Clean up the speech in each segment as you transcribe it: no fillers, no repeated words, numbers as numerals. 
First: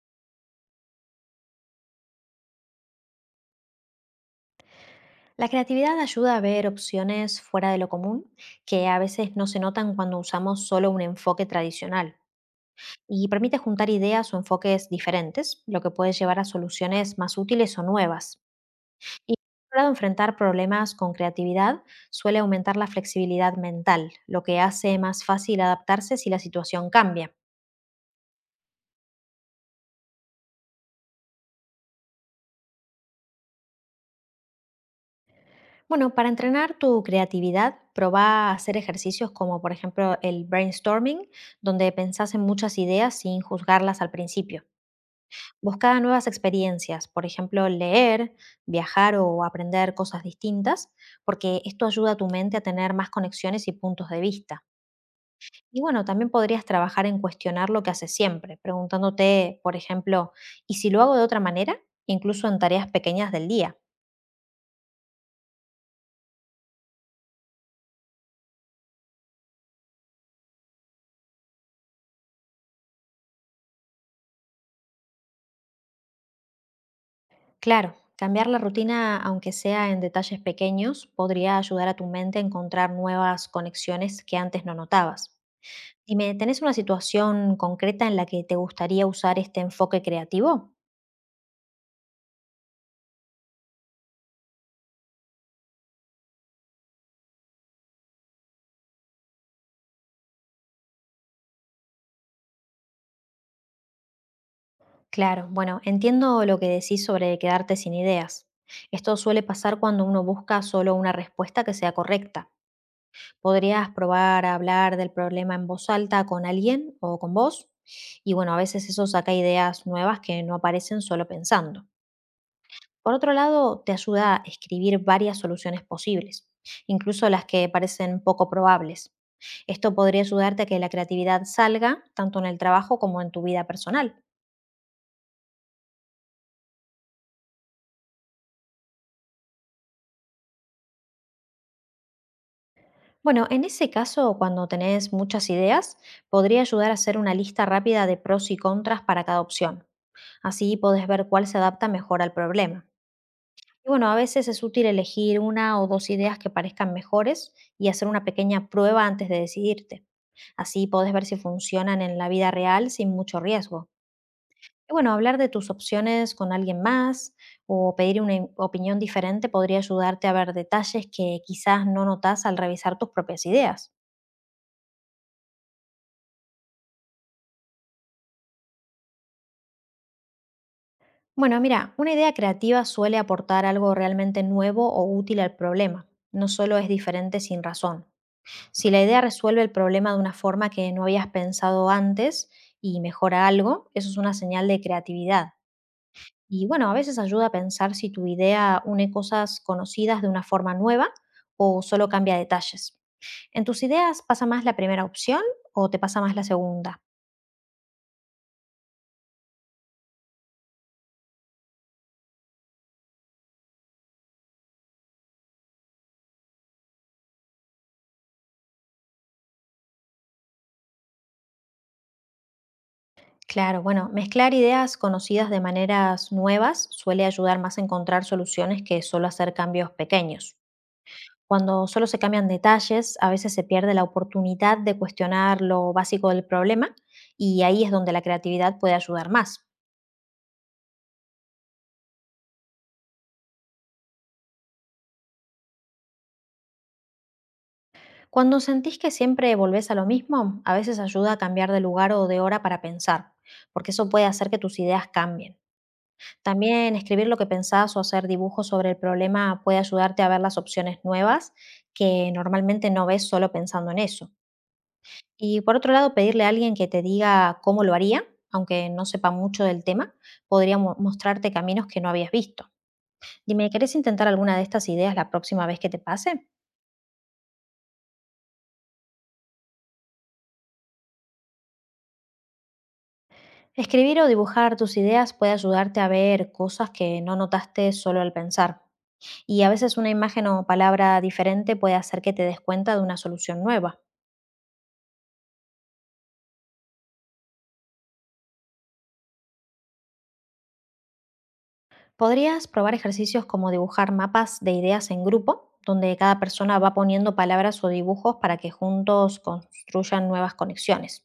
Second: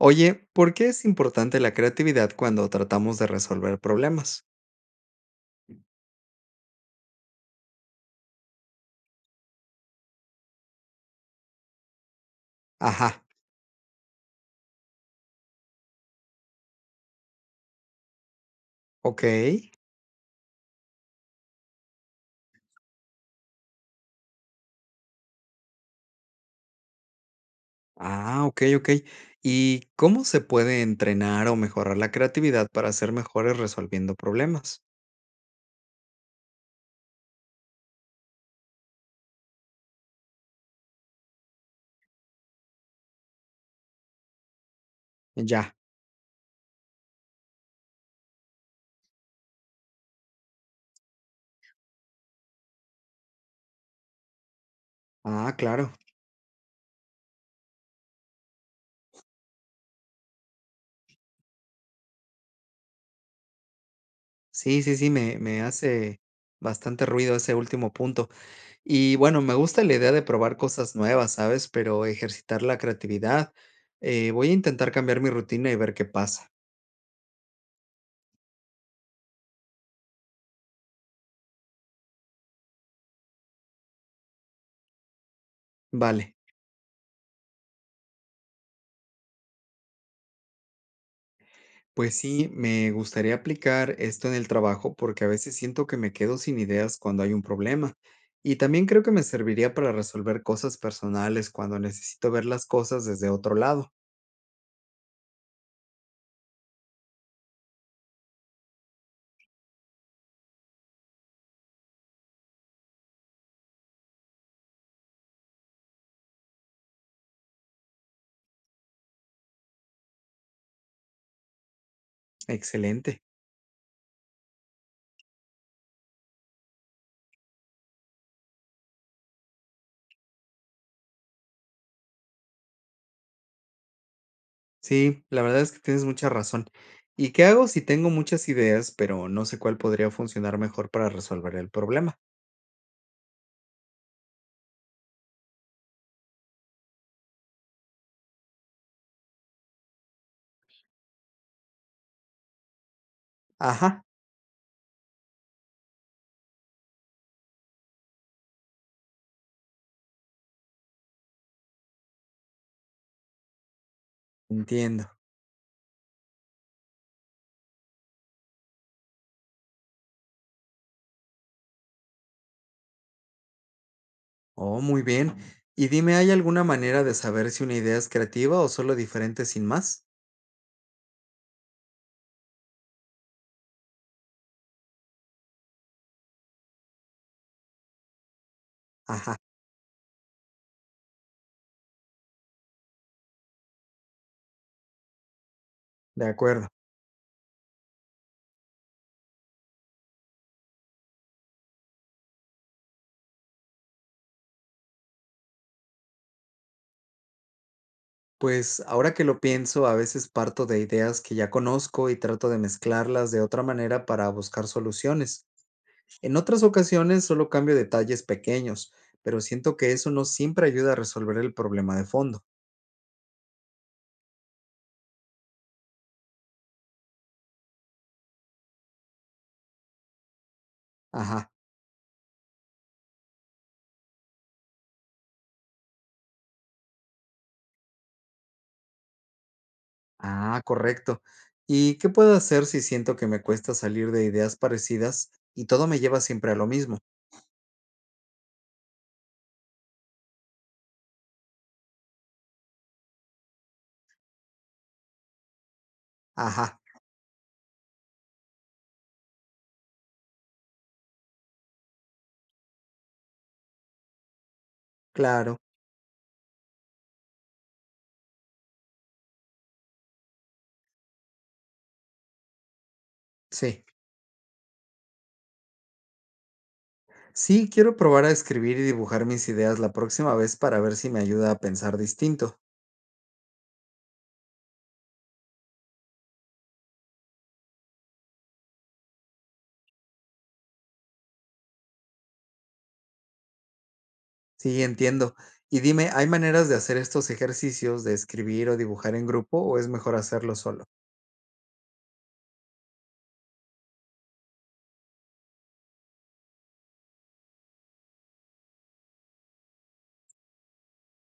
Oye, ¿por qué es importante la creatividad cuando tratamos de resolver problemas? La creatividad ayuda a ver opciones fuera de lo común, que a veces no se notan cuando usamos solo un enfoque tradicional, Ajá, y permite juntar ideas o enfoques diferentes, lo que puede llevar a soluciones más útiles o nuevas. ok. Y por otro lado, enfrentar problemas con creatividad suele aumentar la flexibilidad mental, lo que hace más fácil adaptarse si la situación cambia. Ah, ok, ok. ¿Y cómo se puede entrenar o mejorar la creatividad para ser mejores resolviendo problemas? Bueno, para entrenar tu creatividad, probá a hacer ejercicios como por ejemplo el brainstorming, donde pensás en muchas ideas sin juzgarlas al principio. Ya. Busca nuevas experiencias, por ejemplo, leer, viajar o aprender cosas distintas, porque esto ayuda a tu mente a tener más conexiones y puntos de vista. Ah, Y claro. bueno, también podrías trabajar en cuestionar lo que haces siempre, preguntándote, por ejemplo, ¿y si lo hago de otra manera? Incluso en tareas pequeñas del día. Sí, sí, sí, me hace bastante ruido ese último punto. Y bueno, me gusta la idea de probar cosas nuevas, ¿sabes? Pero ejercitar la creatividad. Voy a intentar cambiar mi rutina y ver qué pasa. Claro, cambiar la rutina, aunque sea en detalles pequeños, podría ayudar a tu mente a encontrar nuevas conexiones que antes no notabas. Dime, Vale. ¿tenés una situación concreta en la que te gustaría usar este enfoque creativo? Pues sí, me gustaría aplicar esto en el trabajo porque a veces siento que me quedo sin ideas cuando hay un problema. Y también creo que me serviría para resolver cosas personales cuando necesito ver las cosas desde otro lado. Claro, bueno, entiendo lo que decís sobre quedarte sin ideas. Esto suele pasar cuando uno busca solo una respuesta que sea correcta. Podrías probar a hablar del problema en voz alta con alguien o con vos. Y bueno, a veces eso saca ideas nuevas que no aparecen solo pensando. Por Excelente. otro lado, te ayuda a escribir varias soluciones posibles, incluso las que parecen poco probables. Esto podría ayudarte a que la creatividad salga tanto en el trabajo como en tu vida personal. Sí, la verdad es que tienes mucha razón. ¿Y qué hago si tengo muchas ideas, pero no sé cuál podría funcionar mejor para resolver el problema? Bueno, en ese caso, cuando tenés muchas ideas, podría ayudar a hacer una lista rápida de pros y contras para cada opción. Así podés ver cuál se adapta mejor al problema. Y Ajá, bueno, a veces es útil elegir una o dos ideas que parezcan mejores y hacer una pequeña prueba antes de decidirte. Así podés ver si funcionan en la vida real sin mucho riesgo. Y entiendo. bueno, hablar de tus opciones con alguien más o pedir una opinión diferente podría ayudarte a ver detalles que quizás no notas al revisar tus propias ideas. Oh, muy bien. Y dime, ¿hay alguna manera de saber si una idea es creativa o solo diferente sin más? Bueno, mira, una idea creativa suele aportar algo realmente nuevo o útil al problema. No solo es diferente sin razón. Si la idea Ajá, resuelve el problema de una forma que no habías pensado antes y mejora algo, eso es una señal de creatividad. de Y acuerdo. bueno, a veces ayuda a pensar si tu idea une cosas conocidas de una forma nueva o solo cambia detalles. ¿En tus ideas pasa más la primera opción o te pasa más la segunda? Pues ahora que lo pienso, a veces parto de ideas que ya conozco y trato de mezclarlas de otra manera para buscar soluciones. En otras ocasiones solo cambio detalles pequeños, pero siento que eso no siempre ayuda a resolver el problema de fondo. Claro, bueno, mezclar ideas conocidas de maneras nuevas suele ayudar más a encontrar soluciones que solo hacer cambios pequeños. Ajá, Cuando solo se cambian detalles, a veces se pierde la oportunidad de cuestionar lo básico del problema y ahí es donde la creatividad puede ayudar más. ah, correcto. ¿Y qué puedo hacer si siento que me cuesta salir de ideas parecidas y todo me lleva siempre a lo mismo? Cuando sentís que siempre volvés a lo mismo, a veces ayuda a cambiar de lugar o de hora para pensar, porque eso puede hacer que tus ideas cambien. Ajá, También escribir lo que pensás o hacer dibujos sobre el problema puede ayudarte a ver las opciones nuevas que normalmente no ves solo pensando en eso. claro, Y por otro lado, pedirle a alguien que te diga cómo lo haría, aunque no sepa mucho del tema, podría mostrarte caminos que no habías visto. Dime, sí. ¿querés intentar alguna de estas ideas la próxima vez que te pase? Sí, quiero probar a escribir y dibujar mis ideas la próxima vez para ver si me ayuda a pensar distinto. Escribir o dibujar tus ideas puede ayudarte a ver cosas que no notaste solo al pensar. Y a veces una imagen o palabra diferente puede hacer que te des cuenta de una solución nueva. Sí, entiendo. Y dime, ¿hay maneras de hacer estos ejercicios de escribir o dibujar en grupo o es mejor hacerlo solo? Podrías probar ejercicios como dibujar mapas de ideas en grupo, donde cada persona va poniendo palabras o dibujos para que juntos construyan nuevas conexiones.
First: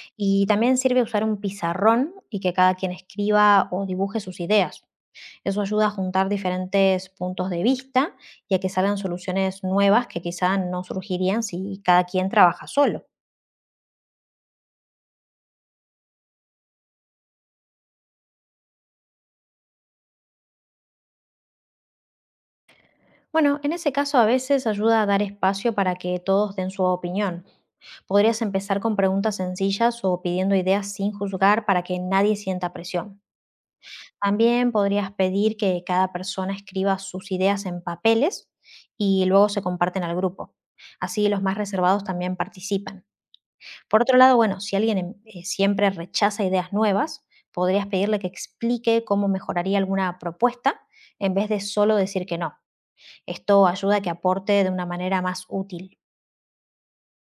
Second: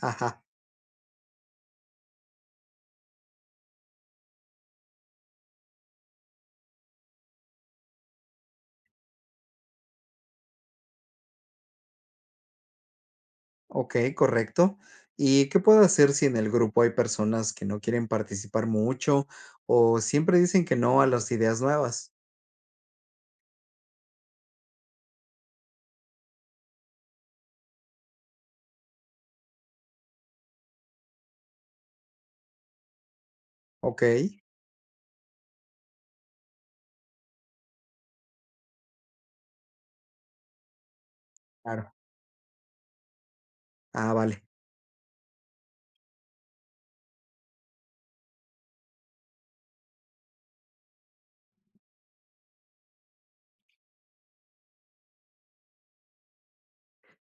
Ajá, Y también sirve usar un pizarrón y que cada quien escriba o dibuje sus ideas. Eso ayuda a juntar diferentes puntos de vista y a que salgan soluciones nuevas que quizá no surgirían si cada quien trabaja solo. ok, correcto. ¿Y qué puedo hacer si en el grupo hay personas que no quieren participar mucho o siempre dicen que no a las ideas nuevas? Bueno, en ese caso a veces ayuda a dar espacio para que todos den su opinión. Podrías empezar con preguntas sencillas o pidiendo ideas sin juzgar para que nadie sienta presión. Ok, También podrías pedir que cada persona escriba sus ideas en papeles y luego se comparten al grupo. Así los más claro. reservados también participan. Por Ah, otro lado, vale. bueno, si alguien siempre rechaza ideas nuevas, podrías pedirle que explique cómo mejoraría alguna propuesta en vez de solo decir que no. Esto ayuda a que aporte de una manera más útil.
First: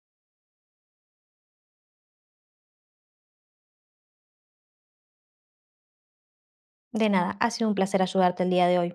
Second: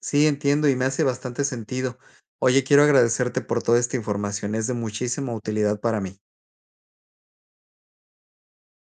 Sí, entiendo y me hace bastante sentido. Oye, quiero agradecerte por toda esta información, es de muchísima utilidad para mí. De nada, ha sido un placer ayudarte el día de hoy.